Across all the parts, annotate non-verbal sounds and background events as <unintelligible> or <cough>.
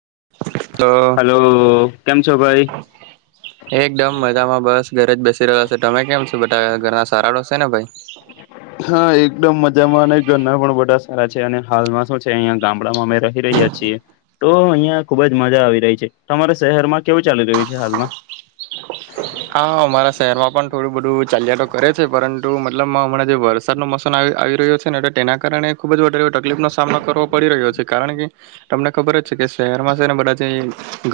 <inaudible> Hello કેમ છોભાઈ એકદમ મજામાં બસ ઘરે જ બેસી રહ્યો છો તમે કેમ છો ઘરના સારાડોશે ને ભાઈ હા એકદમ મજામાં અને ગરના પણ બધા સારા છે અને હાલમાં શું છે અહિયાં ગામ માં અમે રહી રહ્યા છીએ તો અહિયાં ખુબ જ મજા આવી રહી છે તમારા શહેરમાં કેવું ચાલી રહ્યું છે હાલમાં હા અમારા શહેરમાં પણ થોડું બધું ચાલિયા તો કરે છે પરંતુ મતલબ હમણા જે વરસાદ ન મોસમ આવ આવી રહ્યો છે ને તેના કારણે ખુબ જ વધારે તકલીફ નો સામનો કરવો પડી રહ્યો છે કારણ કે તમને ખબર કે શહેરમાં છે ને બધા જે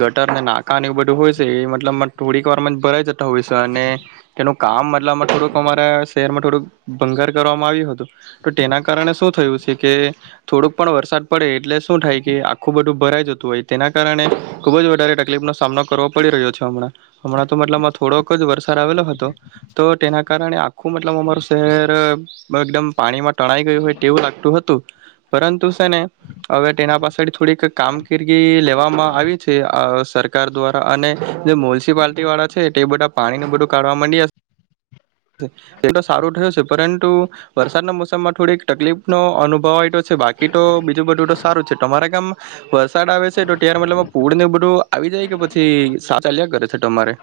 ગટર ને નાકા એું બધું હોય છે એ મતલબમાં થોડીક વાર માં જ ભરાય હોય છે અને તેનું કામ મતલમાં થોડુંક અમારા શહેરમાં થોડુંક ભંગર કરવામાં આવ્યું હતું તો તેના કારણે શું થયું છે કે થોડુંક પણ વરસાદ પડે એટલે શું થાય કે આખું બધું ભરાઈ જતું હોય તેના કારણે ખુબ જ વધારે તકલીફ નો સામનો કરવો પડી રહ્યો છે હમણાં હમણાં તો મતબ થોડોક જ વરસાદ આવેલો હતો તો તેના કારણે આખું મતલબ અમારું શહેર એકદમ પાણીમાં ટણાઈ ગયું હોય તેવું લાગતું હતું પરંતુ છે ને હવે તેના પાસેળ થોડીક કામગીરી લેવામાં આવી છે સરકાર દ્વારા અને જે મ્યુનિસિપાલિટી વાળા છે તે બધા પાણી ન બધું કાઢવા માંડડીશે એ તો સારું થયું છે પરંતુ વરસાદના મોસમમાં થોડીક તકલીફ નો અનુભવ હોય બાકી તો બીજું બધું તો સારું છે તમારે ગામ વરસાદ આવે છે તો ત્યારે મતલબ પુરું બધું આવી જાય કે પછી સા ચાલ્યા કરે છે તમારે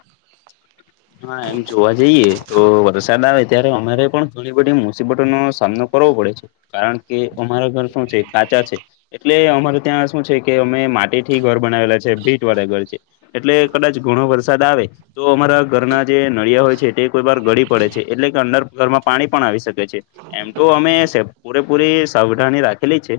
હા એમ જોવા જઈએ તો વરસાદ આવે ત્યારે અમારે પણ ઘણી બધી મુસીબતો નો સામનો કરવો પડે છે કારણ કે અમારા ઘર શું છે કાચા છે એટલે અમાર ત્યાં શું છે કે અમે માટી થી ઘર બનાવેલા છે ભીટ વાળા ઘર છે એટલે કદાચ ઘણો વરસાદ આવે તો અમારા ઘરના જે નળિયા હોય છે તે કોઈ વાર ગળી પડે છે એટલે કે અંદર ઘરમાં પાણી પણ આવી શકે છે એમ તો અમે પૂરેપૂરી સાવધાની રાખેલી છે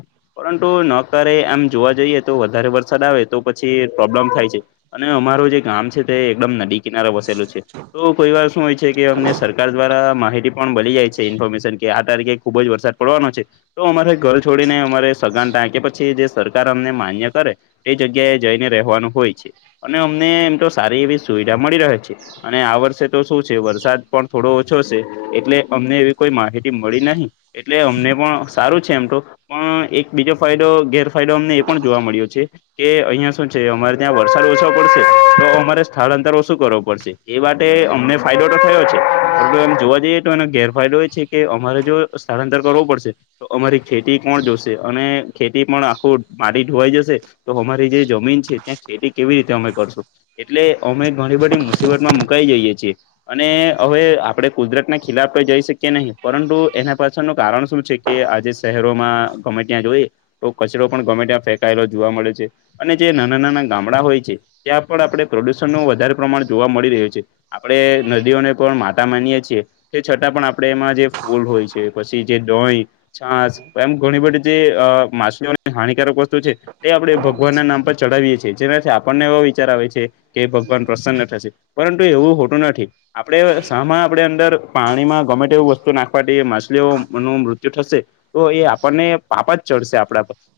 નકારે આમ જોવા જઈએ તો વધારે વરસાદ આવે તો પછી પ્રોબ્લેમ થાય છે અને અમારો ગામ છે તે એકદમ નદી કિનારો વસેલું છે તો કોઈ વાર શું હોય છે કે અમને સરકાર દ્વારા માહિતી પણ મળી જાય છે ઇન્ફોર્મેશન કે આ તારીેખે ખુબ જ વરસાદ પડવાનો છે તો અમારે ઘર છોડીને અમા ટાકે પછી જે સરકાર અમને માન્ય કરે એ જગ્યાએ જઈને રહેવાનું હોય છે અને અમને એમ તો સારી એવી સુવિધા મળી રહે છે અને આ વર્ષે તો શું છે વરસાદ પણ થોડો ઓછો છે એટલે અમને એવી કોઈ માહિતી મળી નહીિ એટલે અમને પણ સારું છે એમ તો પણ એક બીજો ફાયદો ગેરફાયદો અમને એ પણ જોવા મળ્યો છે કે અહિયાં શું છે અમારે ત્યાં વરસાદ ઓછો પડશે તો અમારે સ્થળાંતર ઓછું કરવું પડશે એ માટે અમને ફાયદો તો થયો છે પરંતુ એમ જોવા જઈએ તો એનો ગેરફાયદો એ છે કે અમારે જો સ્થળાંતર કરવું પડશે તો અમારી ખેતી કોણ જોશે અને ખેતી પણ આખું માટી ધોવાઈ જશે તો અમારી જે જમીન છે ત્યાં ખેતી કેવી રીતે અમે કરશું એટલે અમે ઘણી બધી મુશ્લી મુકાઈ જઈએ છીએ અને હવે આપડણે કુદરત ના ખિલાફ તો જઈ શકીએ નહીં પરંતુ એના પાછળનું કારણ શું છે કે આજે શહેરોમાં ગમે ત્યાં જોઈએ તો કચરો પણ ગમે ત્યાં ફેંકાયેલો જોવા મળે છે અને જે નાના નાના ગામડા હોય છે ત્યાં આપણે પ્રદુષણનું વધારે પ્રમાણ જોવા મળી રહ્યું છે આપણે નદીઓને પણ માતા માનીએ છીએ તે છતાં પણ આપણે એમાં જે ફૂલ હોય છે પછી જે ડોય છાસ એમ ઘણી બધી જે માછલીઓને હાનિકારક વસ્તુ છે એ આપણે ભગવાનના નામ પર ચઢાવીએે છે જેનાથી આપણને એવા વિચાર આવે છે કે ભગવાન પ્રસન્ન થશે પરંતુ એવું હોતું નથી આપણે શામાં આપણે અંદર પાણીમાં ગમે તેવું વસ્તુ નાખવા માછલીઓનું મૃત્યુ થશે તો એ આપણને પાપ જ ચડશે આપ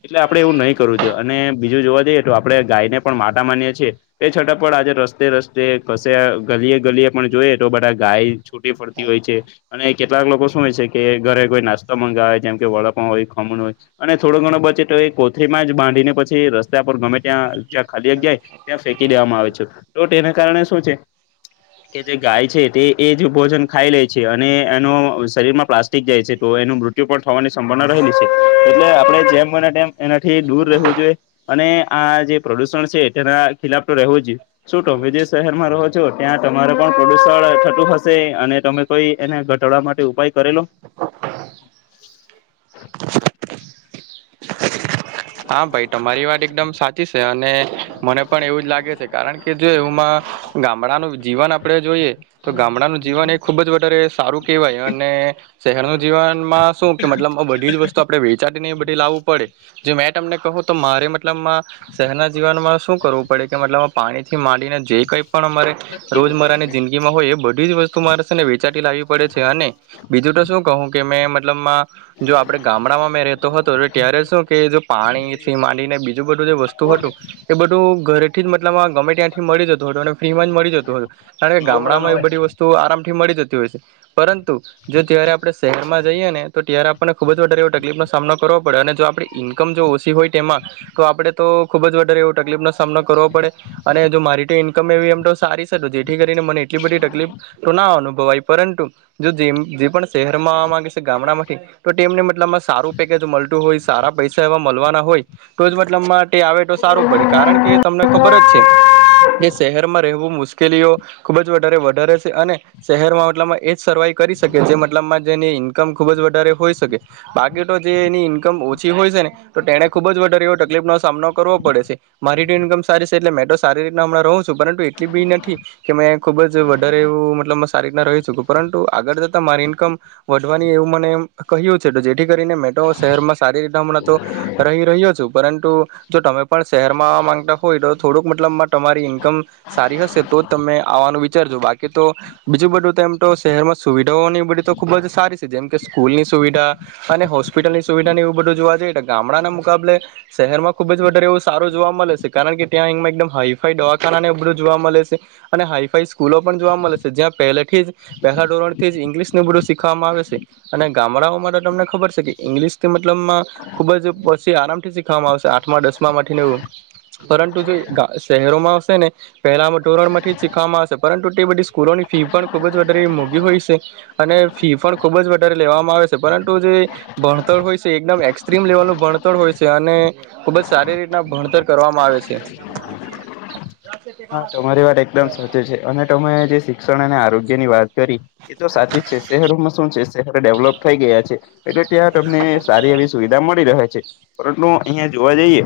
એટલે આપે એવું નહીં કરવું અને બીજું જોવા જઈએ તો આપડે ગાયને પણ માતા માનીએ છીએ તે છતાં પણ આજે રસ્તે રસ્તે કશે ગલીય ગલીએ પણ જોઈએ તો બધા ગાય છૂટી પડતી હોય છે અને કેટલાક લોકો હોય છે કે ઘરે કોઈ નાસ્તા મંગાવે જેમ કે વડાપાવ હોય ખમણ હોય અને થોડો ગણો બચે તો એ કોથરી માંજ બાંધીને પછી રસ્તા પર ગમે ત્યાં જ્યાં ખાલી જગ્યા હોય ત્યાં ફેંકી દેવામાં આવે છે તો તેને કારણે શું છે કે જે ગાય છે તે એજ ભોજન ખાઈ લે છે અને એનો શરીરમાં પ્લાસ્ટિક જાય છે તો એનું મૃત્યુ પણ થવાની સંભાવના રહેલી છે એ આપણે જેમ તેમ એનાથી દૂર રહેવું જોઈએ અને આ જે પ્રદુષણ છે તેના ખિલાફ રહેવું જે શું તમે જે શહેરમાં રહો છો ત્યાં તમારે પણ પ્રદૂષણ થતું હશે અને તમે કોઈ એને ઘટાડવા માટે ઉપાય કરેલો હા ભાઈ તમારી વાત એકદમ સાચી છે અને મને પણ એવું જ લાગે છે કારણ કે જો એવુંમાં ગામડાનું જીવન આપડે જોઈએ તો ગામડાનું જીવન એ ખુબ જ વધારે સારું કેહેવાય અને શહેરનું જીવનમાં શું કે મતલબ બધી જ વસ્તુ આપણે વેચાતીને બધી લાવવું પડે મે તમને કહું તો મારે મતલબમાં શહેરના જીવનમાં શું કરવું પડે કે મતલબ પાણીથી માંડીને જે કઈ પણ અમારે રોજમરાની જિંદગીમાં હોય એ બધી જ વસ્તુ મારે છે ને વેચાતી લાવી પડે છે અને બીજું તો શું કહું કે મે મતલબમાં જો આપડે ગામડામાં મેં રેતો હતો ત્યારે શું કે જો પાણી થી માંડીને બીજું બધું જે વસ્તુ હતું એ બધું ઘરેથી જ એટલામાં ગમે ત્યાંથી મળી જતું હતું અને ફ્રી માં જ મળી જતું હતું કારણ કે ગામડામાં એ બધી વસ્તુ આરામ થી મળી જતી હોય છે પરંતુ જો જ્યારે આપણે શહેરમાં જઈએ ને તો ત્યારે આપણને ખુબ જ વધારે એવો તકલીફનો સામનો કરવો પડે અને જો આપ ઈનકમ ઓછી હોય તેમાં તો આપણે તો ખુબ જ વધારે એવો તકલીફનો સામનો કરવો પડે અને જો મારી તો ઈનકમ એવી એમ તો સારી છે જેથી કરીને મને એટલી બધી તકલીફ તો ના આવવાનું પરંતુ જો જે પણ શહેરમા આવા માંગે છે ગામડામાંથી તો તેમને મતલબમાં સારું પેકેજ મળતું હોય સારા પૈસા એવા મળવાના હોય તો જ મતલબ આવે તો સારું પડે કારણ કે તમને ખબર જ છે કે શહેરમાં રહેવું મુશ્કેલીઓ ખુબ જ વધારે વધારે છે અને શહેરમાં મતલબ એજ સર્વાઈવ કરી શકે જે મતલબ જેની ઈનકમ ખુબ વધારે હોય શકે બાકી તો જે એની ઈનકમ છી હોય છે ને તો તેને ખુબ જ વધારે એવો તકલીફ નો સામનો કરવો પડે છે મારી ઇન્કમ સારી છે એટલે મેં તો સારી રીતના હમણાં રહું છું પરંતુ એટલી બી નથી કે મેં ખુબ જ વધારે એવું મતલબ સારી રીતના રહી શકું પરંતુ આગળ જતા મારી ઈન્કમ વધવાની એવું મને કહ્યું છે તો જેથી કરીને મેતો શહેરમાં સારી રીતે હમણાં તો રહી રહ્યો છું પરંતુ જો તમે પણ શહેરમાં આવા માંગતા હોય તો થોડુંક મત માત્રામાં તમારી ઈનકમ સારી હશે તો જ તમે આવાનું વિચારજો બાકી તો બીજું બધુંમ તો શહેરમાં સુવિધાઓને એ બધી તો ખુબ જ સારી છે જેમ કે સ્કૂલની સુવિધા અને હોસ્પિટલની સુવિધાની બધું જોવા જઈએ તો ગામડાના મુકાબલે શહેરમાં ખુબ જ વધારે એવું સારું જોવા મળે છે કારણ કે ત્યાં <unintelligible> એકદમ હાઈફાઈ દવાખાનાને એવું બધું જોવા મલે છે અને હાઈફાઈ સ્કૂલો પણ જોવા મળે છે જ્યાં પહેલેથી જ <unintelligible> ધોરણથી જ ઇંગ્લિશને બધું શીખવામાં આવે છે અને ગામડાઓમાં તો તમને ખબર છે કે ઇંગ્લિશ તેમ લમાં ખુબ જ પછી આરામથી શીખવામાં આવશે આઠમા દસમામાંથીને એવું પરંતુ જો શહેરોમાં આવશેને પહેલામાં ધોરણમાંથી જ શીખવામાં આવશે પરંતુ બધી સ્કૂલોની ફી પણ ખૂબ જ વધારે મોઘી હોય છે અને ફી પણ ખૂબ જ વધારે લેવામાં આવે છે પરંતુ જે ભણતર હોય છે એકદમ એક્સ્ટ્રીમ લેવલ નું ભણતર હોય છે અને ખુબ જ સારી રીતના ભણતર કરવામાં આવે છે હા તમારી વાત એકદમ સાચી છે અને તમે જે શિક્ષણ અને આરોગ્યની વાત કરી એ તો સાચી જ છે શહેરોમાં શું છે શહેર ડેવલોપ થઈ ગયા છે એટલે ત્યાં તમને સારી. એવી સુવિધા મળી રહે છે. પરંતુ અહિયાં જોવા જઈએ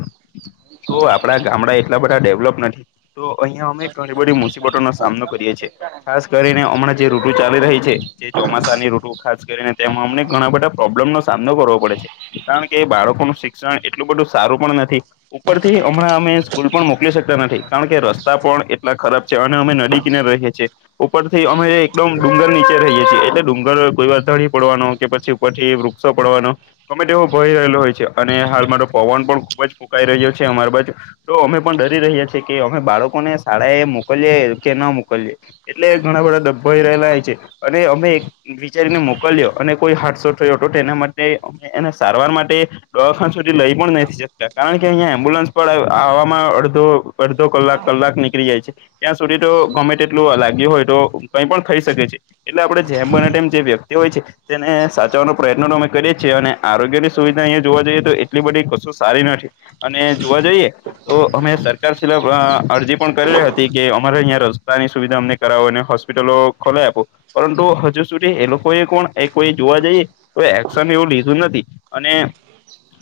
તો આપડા ગામડા એટલા બધા ડેવલોપ નથી. તો અહિયાયા અમે ઘણી બધી મુસીબતોનો સામનો કરીએ છીએ ખાસ કરીને હમણાં જે ઋતુ ચાલી રહી છે. જે ચોમાસાની ઋટુ ખાસ કરીને તેમાં અમને ઘણા બધા પ્રોબ્લેમનો સામનો કરવો પડે છે કારણ કે બાળકો. કો નુ શિક્ષણ. એટલું બધું સારું પણ નથી ઉપરથી હમણાં અમે સ્કૂલ પણ મોકલી શકતા નથી કારણ કે રસ્તા પણ. ખરાબ છે અને અમે નદી કિનાર રહીએ છીએ ઉપર થી અમે એકદમ ડુંગર નીચે રહી. છે એટલે ડુંગર કોઈ વાર ધળી પડવાનો કે પછી ઉપરથી વૃક્ષો પડવાનો ગમે તે એવો ભય રહેલો હોય. અને હાલ માતો પવન પણ ખુબ જ ફૂંકાઈ રહ્યો છે અમારા બાજુ તો અમે પણ ડરી રહ્યા છીએ. કે અમે બાળકોને શાળા એ મોકલીએ કે ના મોકલીએ એટલે ઘણા બધા ડબ્બાઈ રહેલા છે. અને અમે એક વિચારીને મોકલ્યો અને કોઈ હાદસો થયો હતો એના માટે એને સારવાર. માટે દવાખાન સુધી લઈ પણ નથી શકતા કારણ કે અહિયા એમ્બ્યુલન્સ આ આવામાં અડધો. અડધો કલાક કલાક નીકળી જાય છે ત્યાં સુધી તો ગમે તેટલું લાગ્યું હોય તો કઈ પણ થઈ શકે છે. એટલે આપણે જેમ બને તેમ જે વ્યક્તિ હોય છે તેને સાચવવાનો પ્રયત્ન અમે કરીએ છીએ અને આરોગ્યની. સુવિધા અઈયા જોવા જઈએ તો એટલી બધી કશું સારી નથી અને જોવા જઈએ તો અમે સર. કારશ્રીમાં પણ અરજી પણ કરી રહી હતી કે અમારે અહીંયા રસ્તાની સુવિધા અમને કરાવો અને હોસ્પિટલો ખોલે ઈ આપો પરંતુ હજુ સુધી એ લોકોએ કોણ એ કોઈ જોવા જઈએ તો એક્શન એવું લીધું નથી. અને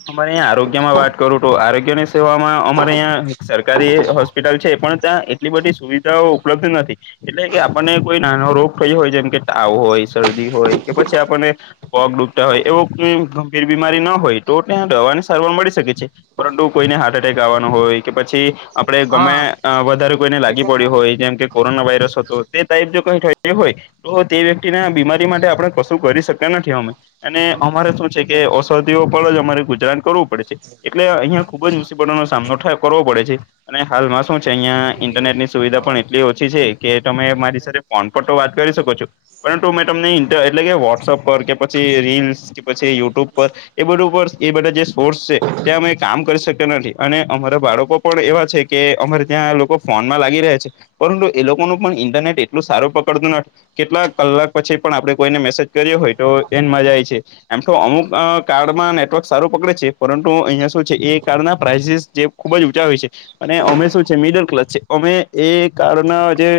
અમારે અહીંયા આરોગ્યમાં વાત કરું તો આરોગ્ય ની સેવામાં અમારે અયાં. સરકારી હોસ્પિટલ છે પણ ત્યાં એટલી બધી સુવિધાઓ ઉપલબ્ધ નથી એટલે કે આપણને કોઈ ના. નો રોગ થયો હોય જેમ કે તાવ હોય શરદી હોય કે પછી આપને પગ ડૂખતા હોય એવો. ગંભીર બીમારી ના હોય તો ત્યાં દવાની સારવાર મળી શકે છે પરંતુ કોઈને હાર્ટ એટેક આવવાનું હોય. કે પછી આપણે ગમે વધારે કોઈને લાગી પડ્યું હોય જેમ કે. કોરોના વાયરસ હતો તે ટાઈપ જો કઈ થયું હોય તો તે વ્યક્તિને બીમારી માટે આપણે કશું કરી શકી. નથી અંમે અને અમારે શું છે કે ઔષધિઓ પર જ અમારે ગુજરાન કરવું પડે છે એટલે અહિયાં. ખુબ જ મુસીબતોનો સામનો થાય. કરવો પડે છે અને હાલમાં શું છે અહિયાં ઇન્ટરનેટ ની સુવિધા પણ એટલી ઓછી છે કે તમે મારી સાથે. ફોન પર તો વાત કરી શકો છું પરંતુ મે તમને ઇન્ટર એટલે કે વોટ્સઅપ પર કે પછી રીલ્સ કે પછી. છે યુટ્યુબ પર એ બધું પર એ બધા જે સોર્સ છે ત્યાં અમે કામ કરી શક્યા નથી અને અમારા. બાળકો પણ એવા છે કે અમારે ત્યાં લોકો ફોન માં લાગી રહ્યા છે પરંતુ એ લોકોનું પણ ઇન્ટરનેટ એટલું. સારું પકડતું નથી કેટલાક કલાક પછી પણ આપણે કોઈને મેસેજ કરીએ હોય તો તેન મ જાય છે. એમઠો અમુક કાર્ડમાં નેટવર્ક સારું પકડે છે પરંતુ અહિયાં શું છે એ કાર્ડના પ્રાઇઝસ જે. ખુબ જ ઊંચા હોય છે અને અમે શું છે મિડલ ક્લાસ છે અમે એ કારના અ જે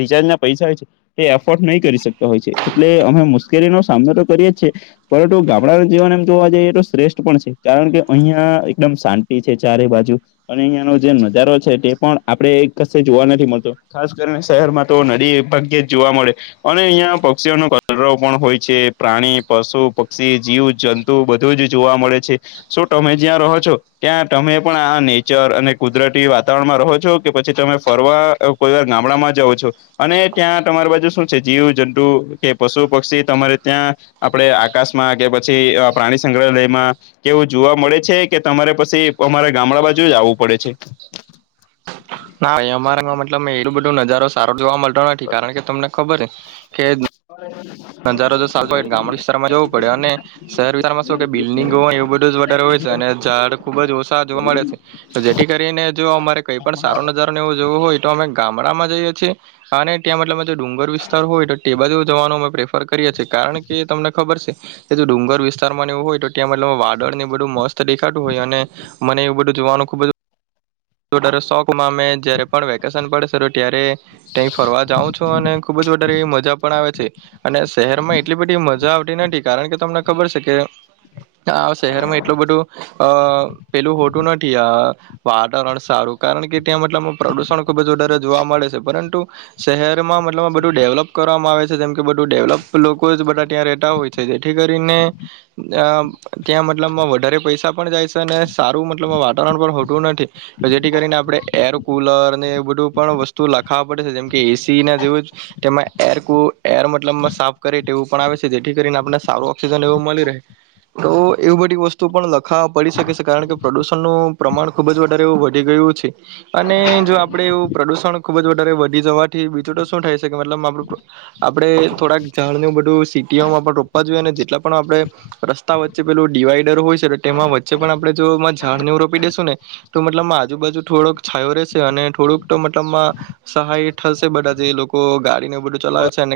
રિચા ર્જ ના પૈસા હોય છે એ એફોર્ડ નહી કરી શકતા હોય છે એટલે અમે મુશ્કેલી નો સામનો તો કરીએ છે. પરંતુ ગામડા જીવાન એમ જોવા જઈએ તો શ્રેષ્ઠ પણ છે કારણ કે અહિયાં એકદમ શાંતિ છે ચારે બાજુ. જો અિયાંનો જે નજારો છે તે પણ આપણે એ કસે જોવા નથી મળતો ખાસ કરીને શહેરમાં તો. નદી ભાગ્યે જોવા મળે અને અહિયાં પક્ષીઓનો કલરો પણ હોય છે‌. પ્રાણી પશુ. પક્ષી જીવ જંતુ બધું જ જોવા મળે છે શું તમે જ્યાં રહો છો ત્યાં તમે. પણ આ નેચર અને કુદરતી વાતાવરણમાં રહો છો કે પછી તમે ફરવા કોઈ વાર. ગામડામાં જાઓ છો અને. ત્યાં તમારી બાજુ શું છે જીવ જંતુ કે પશુ પક્ષી તમારે ત્યાં આપડે આકાશમાં કે. પછી અ પ્રાણી સંગ્રહાલયમાં કેવું જોવા મળે છે કે તમારે પછી. અમારે ગામડા બાજુ જ આવવું પડે છે. ના અહીં અમારા મતલબ મે એટલુ બધું નજારો સારો જોવા મળતો નથી કારણ કે તમને ખબર છે. કે <inaudible> નજારો તોય ગામ વિસ્તારમાં જવું પડે અને શહેર વિસ્તારમાં શું બિલ્ડિંગ હોય એવ બધુ જ વધારે હોય. અને ઝાડ ખુબ જ ઓછા જોવા મળે છે જેથી કરીને જો અમારે કઈ પણ સારો નજારો ન એવો જોવો હોય તો અમે. ગામડામાં જઈએ છીએ અને ત્યાં મતલબ ડુંગર વિસ્તાર હોય તો બાજુ જવાનો મે પ્રે કરીએ છે કારણ કે તમને ખબર છે કે જો ડુંગર વિસ્તાર માં એવો હોય તો. ત મતલબ વાદળ ને બધું મસ્ત દેખાતું હોય અને મને એવું બધું જોવાનું ખુબ જ શોકમાં અમે જયારે પણ વેકેશન પડ ત્યારે ત્યા ફરવા જાઉં છું અને ખુબ જ વધારે મજા પણ આવે છે અને શહેરમાં એટલી બધી મજા આવતી નથી કારણ કે તમને ખબર છે કે આ શહેરમાં એટલું બધું અ પેલું હોટું નથી આ વાતાવરણ સારું કારણ કે ત્યાં મતલબમાં પ્રદુષણ ખુબ જ વધારે જોવા મળે છે પરંતુ શહેરમાં મતલબ બધું ડેવલપ કરવામાં આવે છે જેમ કે ડેવલપ લોકો જ બધા ત્યાં રહેતા હોય છે જેથી કરીને અ ત્યાં મતલબમાં વધારે પૈસા પણ જાય છે અને સારું મતલબ વાતાવરણ પણ હોતું નથી તો જેથી કરીને આપણે એર કુલર એ બધું પણ વસ્તુ લખાવા પડે છે જેમ કે એસી ના જેવું તેમાં એ લમાં સાફ કરે તે એવું પણ આવે છે જેથી કરીને આપણને સારું ઓક્સિજન એવું મળી રહે તો એવું બધી વસ્તુ પણ લખવા પડી શકે છે કારણ કે પ્રદુષણનું પ્રમાણ ખુબ જ વધારે એવું વધી ગયું અને જો આપડે એવું પ્રદુષણ ખુબ જ વધારે વધી જવાથી બીજું તો શું થાય છેકે મતલબ આપડે થોડાક જાણું બધું સીટીઓમાં પણ રોપવા જોઈએ અને જેટલા પણ આપણે રસ્તા વચ્ચે પેલું ડિવાઈડર હોય તેમાં વચ્ચે પણ આપણે જોમાં છાડ નેવ રોપી દેેશું ને તો મતલબમાં આજુબાજુ થોડોક છાયો રહેશે અને થોડુંક તો મતલબમાં સહાય થશે બધા જે લોકો ગાડીને બધું ચલાવે છે